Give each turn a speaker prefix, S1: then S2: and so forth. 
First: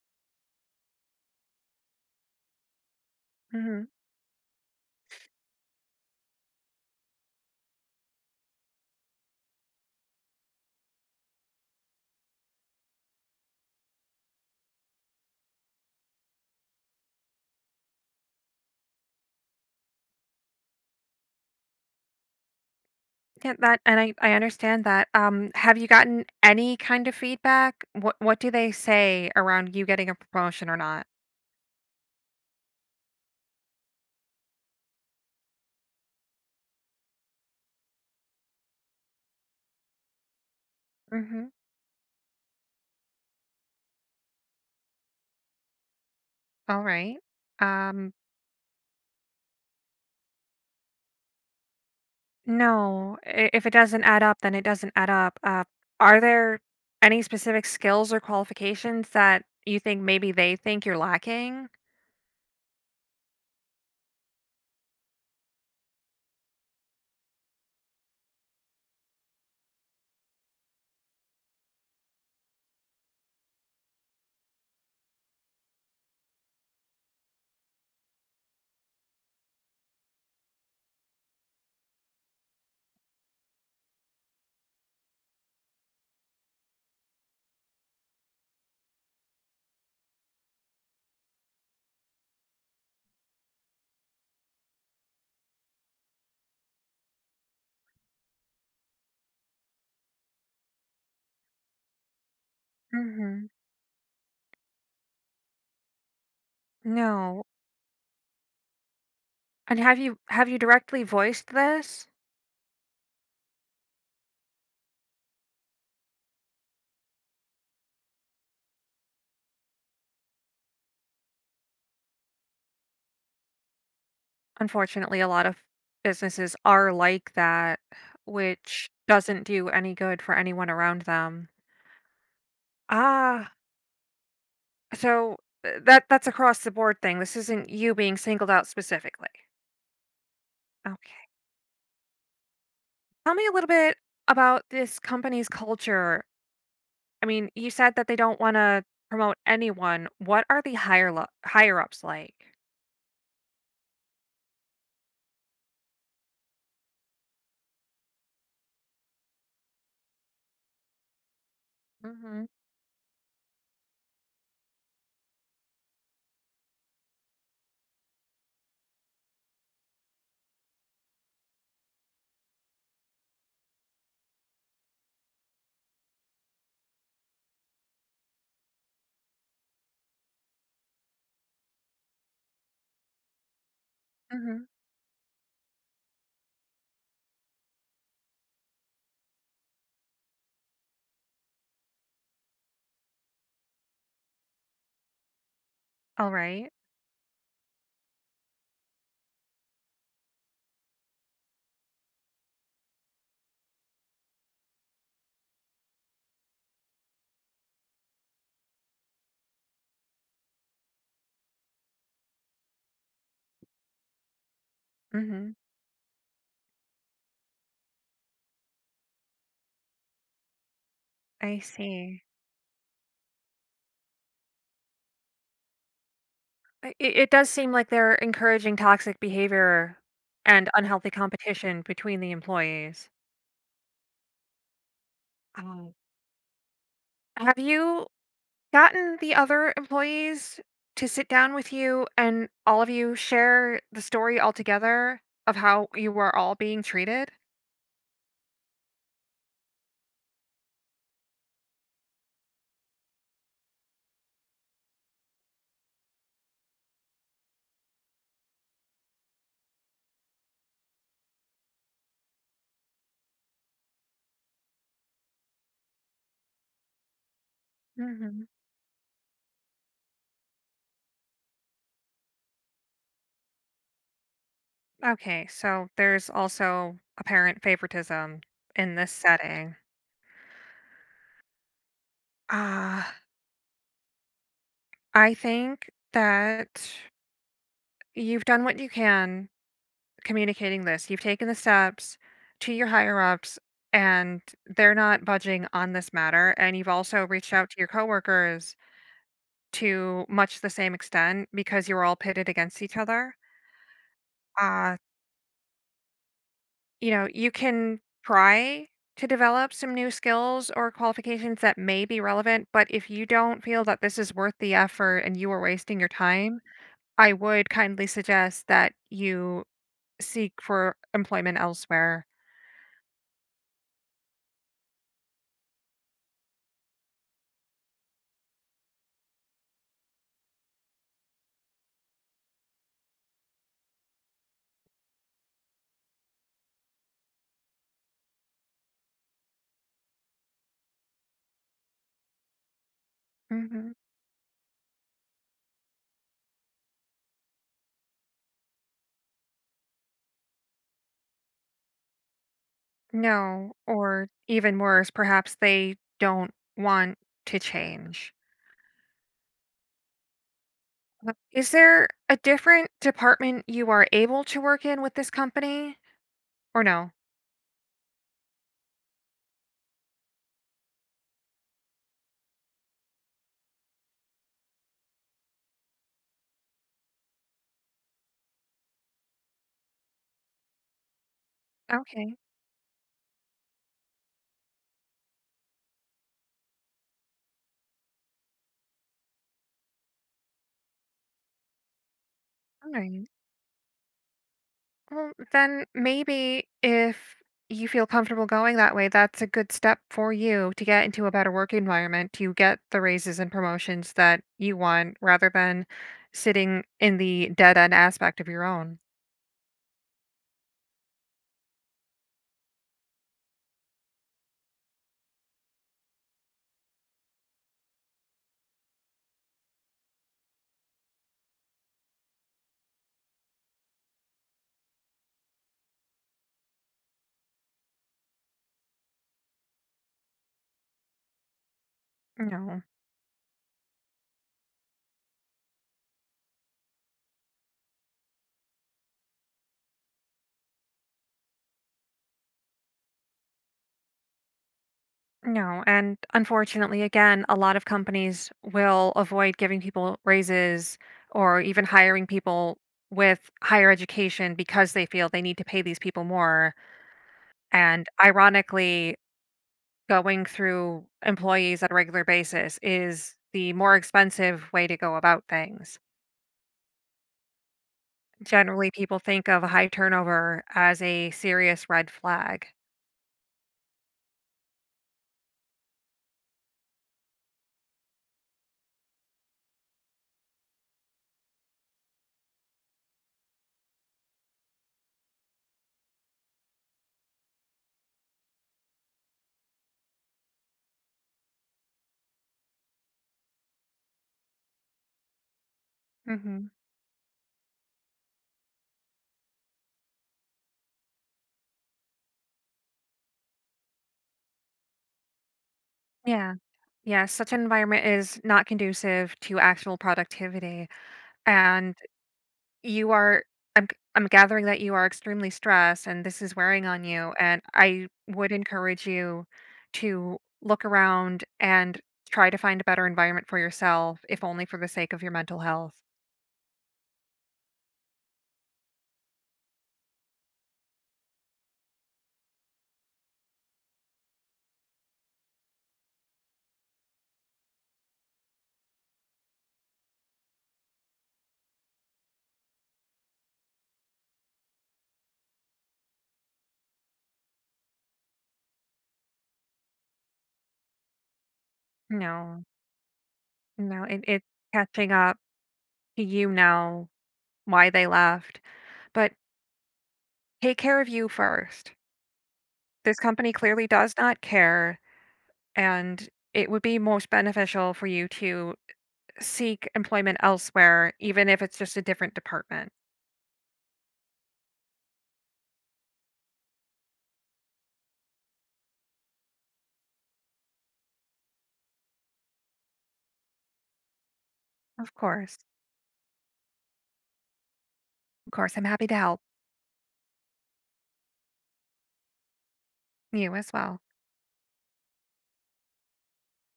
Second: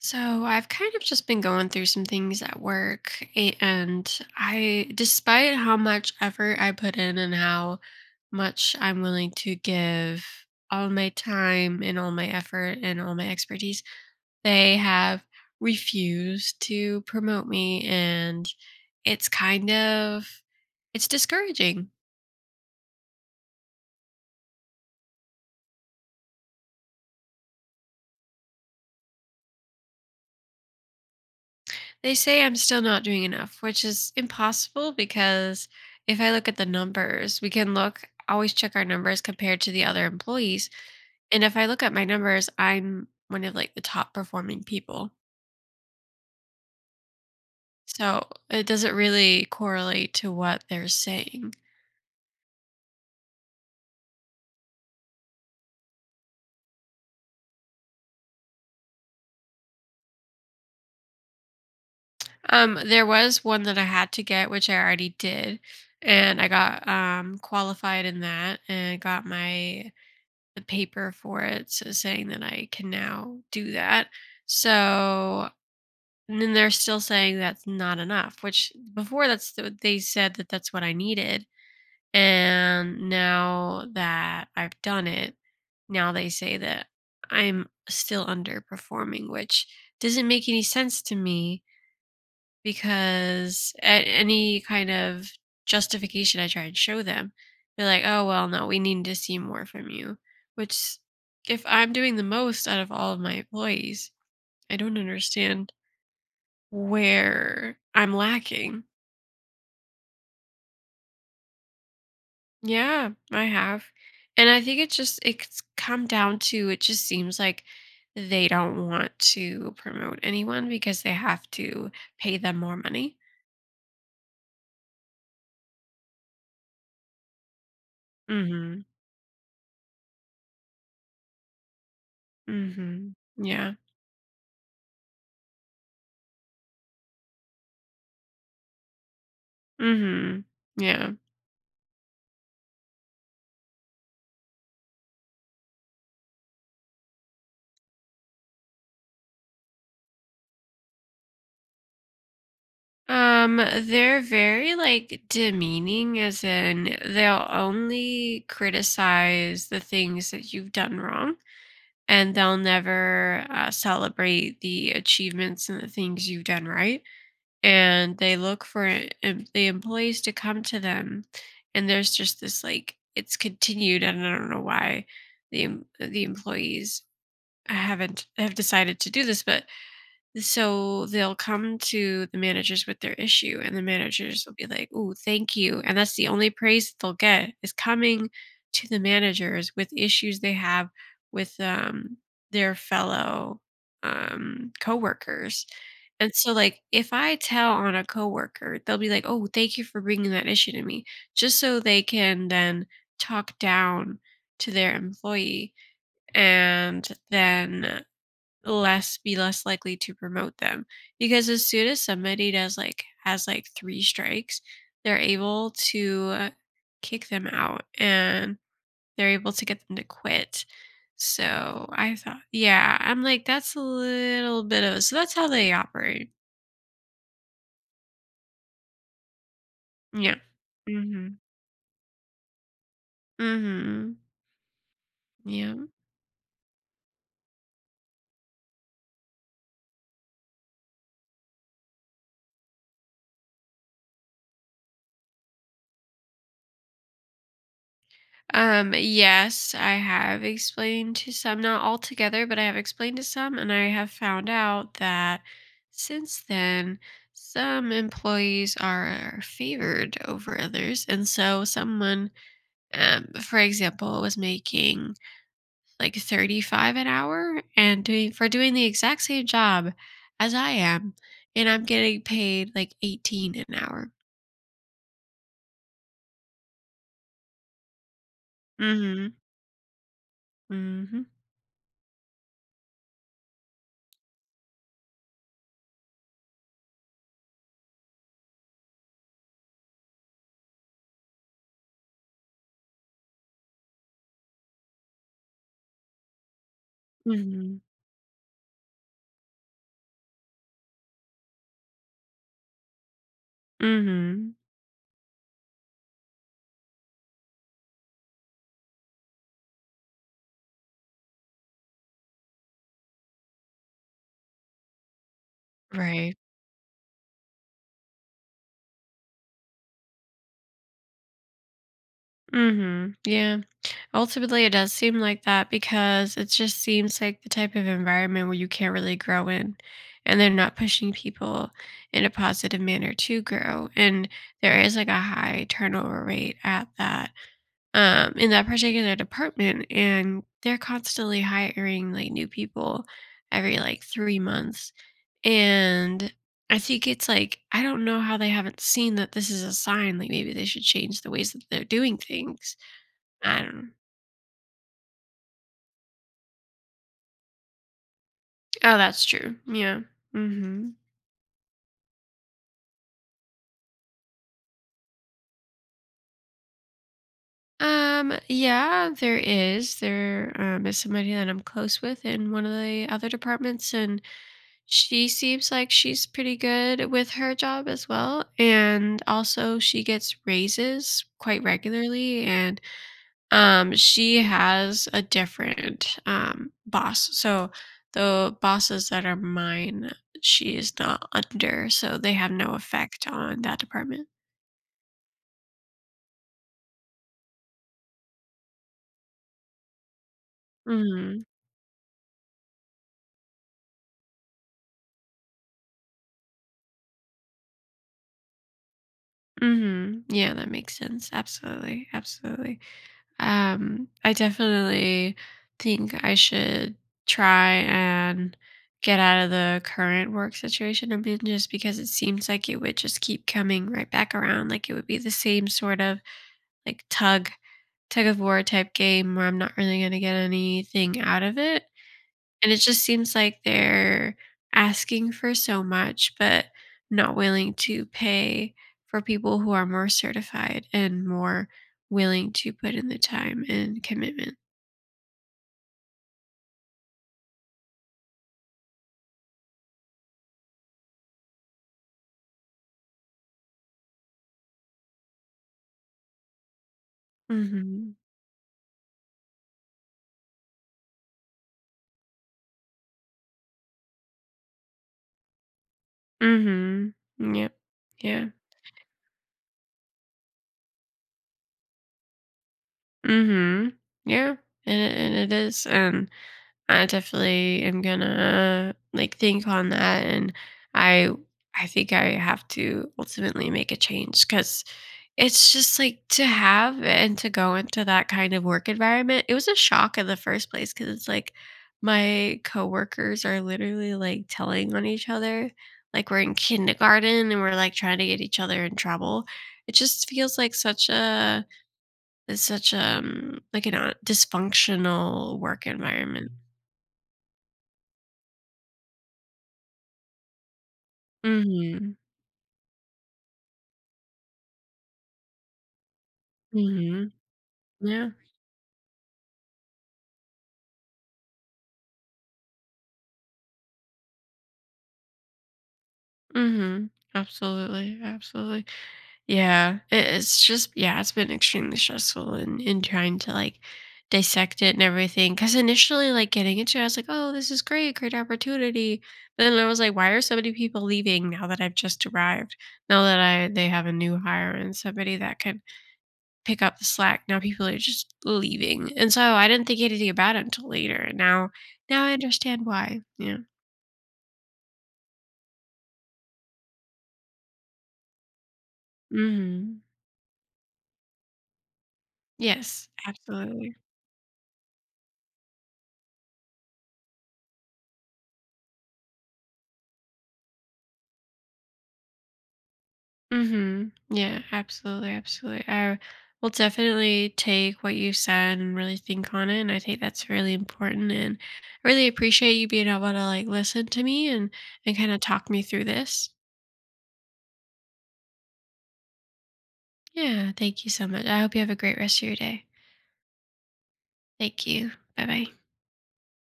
S1: So I've kind of just been going through some things at work, a-
S2: Mhm.
S1: and I, despite how much effort I put in and how much I'm willing to give all my time and all my effort and all my expertise, they have refused to promote me, and it's kind of it's discouraging.
S2: Yeah, that and I understand that. Have you gotten any kind of feedback? What do they say around you getting a promotion or not?
S1: They say I'm still not doing enough, which is impossible because if I look at the numbers, we can look, always check our numbers compared to the other employees. And
S2: Mm-hmm.
S1: if I look at my numbers, I'm one of like the top performing people.
S2: All right. Um,
S1: So it doesn't really correlate to what they're saying.
S2: no, if it doesn't add up, then it doesn't add up. Are there any specific skills or qualifications that you think maybe they think you're lacking?
S1: There was one that I had to get, which I already did, and I got qualified in that and got my the paper for it, so saying that I can now do that. So And then they're still saying that's not enough, which before they said that that's what I needed. And now that I've done it, now they say that I'm still underperforming, which doesn't make any sense to me because at any kind of justification I try and show them, they're like, "Oh, well, no, we need to see more from you." Which, if I'm doing the most out of all of my
S2: Mm-hmm.
S1: employees, I don't understand
S2: No.
S1: where I'm lacking.
S2: And have you directly voiced this?
S1: Yeah, I have. And I think it's come down to it just seems like they don't want to promote anyone because they have to pay them more money.
S2: Unfortunately, a lot of businesses are like that,
S1: Mhm.
S2: which doesn't do any good for anyone around them.
S1: Mhm.
S2: Ah,
S1: Yeah.
S2: so that that's across the board thing. This isn't you being singled out specifically.
S1: Mhm. Yeah.
S2: Okay. Tell me a little bit about this company's culture. I mean, you said that they don't want to promote anyone. What are the higher ups like?
S1: They're very like demeaning as in they'll only criticize the things that you've done wrong and
S2: Mhm.
S1: they'll never celebrate the achievements and the things you've done right. And they look for the employees to come to them, and there's just this like it's continued, and I don't know why the employees haven't have decided to do this, but so they'll come to the managers with their issue, and the managers will be
S2: Mhm.
S1: like, "Ooh, thank you." And that's the only praise that they'll get is coming to the managers with issues they have with their fellow coworkers.
S2: All
S1: And so,
S2: right.
S1: like, if I tell on a coworker, they'll be like, "Oh, thank you for bringing that issue to me," just so they can then talk down to their employee, and then less likely to promote them because as soon as somebody does like has like three strikes they're
S2: Mhm.
S1: able to kick them out and they're able to get them to quit.
S2: I
S1: So I
S2: see.
S1: thought, yeah, I'm like, that's a little bit of, so that's how they operate.
S2: I It it does seem like they're encouraging toxic behavior
S1: Yeah.
S2: and unhealthy
S1: Mm-hmm.
S2: competition between the employees.
S1: Mm-hmm. Yeah.
S2: Um, have you gotten the other employees to sit down with you and all of you share the story altogether of how you were all being treated?
S1: Yes, I have explained to some, not all together, but I have explained to some, and I have found out that since then, some employees are favored over others. And so, someone, for example, was making like 35 an hour and
S2: Mhm.
S1: doing the exact same job as I am, and I'm getting paid like 18 an hour.
S2: Okay, so there's also apparent favoritism in this
S1: Mm
S2: setting.
S1: hmm. Mm hmm.
S2: Ah, I think that you've done what you can communicating this. You've taken the steps to your higher ups and they're not budging on this matter. And you've also reached out to
S1: Mm
S2: your coworkers to much the same extent because you're all pitted against each other.
S1: hmm. Mm
S2: Uh, you know, you can try to develop some new skills or qualifications that may be relevant, but if you don't feel that this is worth the effort and you are
S1: hmm.
S2: wasting your
S1: Right.
S2: time, I would kindly suggest that you seek for employment elsewhere.
S1: Mhm. Yeah. Ultimately, it does seem like that because it just seems like the type of environment where you can't really grow in and they're not pushing people in a positive manner to grow, and there is like a high turnover rate at that in that particular department, and they're constantly hiring like new people every
S2: Mhm.
S1: like 3 months. And I think it's like I don't know how they haven't seen that this is a sign, like maybe they should change the ways that they're doing things. I don't
S2: No,
S1: know.
S2: or even worse, perhaps they don't want to change.
S1: Oh, that's true. Yeah. Mhm.
S2: Is there a different department you are able to work in with this company or no?
S1: Yeah, there is. There is somebody that I'm close with in one of the other departments, and she seems like she's pretty good with her job as well. And also, she gets raises quite
S2: Okay,
S1: regularly, and she has a different boss. So the bosses that are mine, she is not under, so they have no
S2: all
S1: effect
S2: right.
S1: on that department.
S2: Well, then maybe if you feel comfortable going that way, that's a good step for you to get into a
S1: Hmm.
S2: better work environment, to get the raises and promotions that you want rather than sitting in the dead end aspect of your own.
S1: Mhm. Yeah, that makes sense. Absolutely. Absolutely. I definitely think I should try and get out of the current work situation. I mean, just because it seems like it would just keep coming right back around. Like it would be the same sort of like tug of war type game where I'm not really going to get anything out of it. And it
S2: No.
S1: just seems like they're asking for so much, but not willing to pay for people who are more certified and more willing to put in the time and commitment.
S2: No, and unfortunately, again, a lot of companies will avoid giving people raises or even hiring people with higher education because they feel they need to pay these people more. And
S1: Mm-hmm.
S2: ironically, going through employees on a regular basis is the more expensive way to go about things.
S1: Mm-hmm. Yep. Yeah.
S2: Generally, people think of a high turnover as a serious red flag.
S1: Mm-hmm. Yeah. And it is. And I definitely am gonna like think on that. And I I think I have to ultimately make a change because it's just, like, to have and to go into that kind of work environment, it was a shock in the first place because it's, like, my coworkers are literally, like, telling on each other, like, we're in
S2: Hmm.
S1: kindergarten and we're, like, trying to get each other in trouble. It just feels like such a like, an a dysfunctional work environment.
S2: Yeah. Yeah. Such an environment is not conducive to actual productivity. And
S1: Mhm.
S2: You are I'm g I'm gathering that you are extremely stressed and this is wearing on
S1: Mhm.
S2: you, and I
S1: Yeah.
S2: would encourage you to look around and try to find a better environment for yourself, if only for the sake of your mental health.
S1: Mhm. Absolutely, absolutely. Yeah, it's just yeah, it's been extremely stressful and in trying to like dissect it and everything. Because initially, like getting into it, I was like, "Oh, this is great, opportunity." But then I was like, "Why are so many people leaving now that I've just arrived? Now that I they have a new hire and somebody that could pick up the slack? Now people are just leaving." And so I didn't think anything about it until later. And now I
S2: No,
S1: understand why. Yeah.
S2: no, it it's catching up to you now why they left, but
S1: Hmm.
S2: take care of you first.
S1: Yes,
S2: This company clearly
S1: absolutely.
S2: does not care, and it would be most beneficial for you to seek employment elsewhere, even if it's just a different department.
S1: Mhm. Yeah, absolutely, absolutely. I will definitely take what you said and really think on it, and I think that's really important. And I really appreciate you being able to like listen to me
S2: Of
S1: and kind of
S2: course.
S1: talk me through this.
S2: Of course. I'm happy to help
S1: Yeah, thank you so much. I hope you have a great rest of your day.
S2: you as well.
S1: Thank you. Bye bye.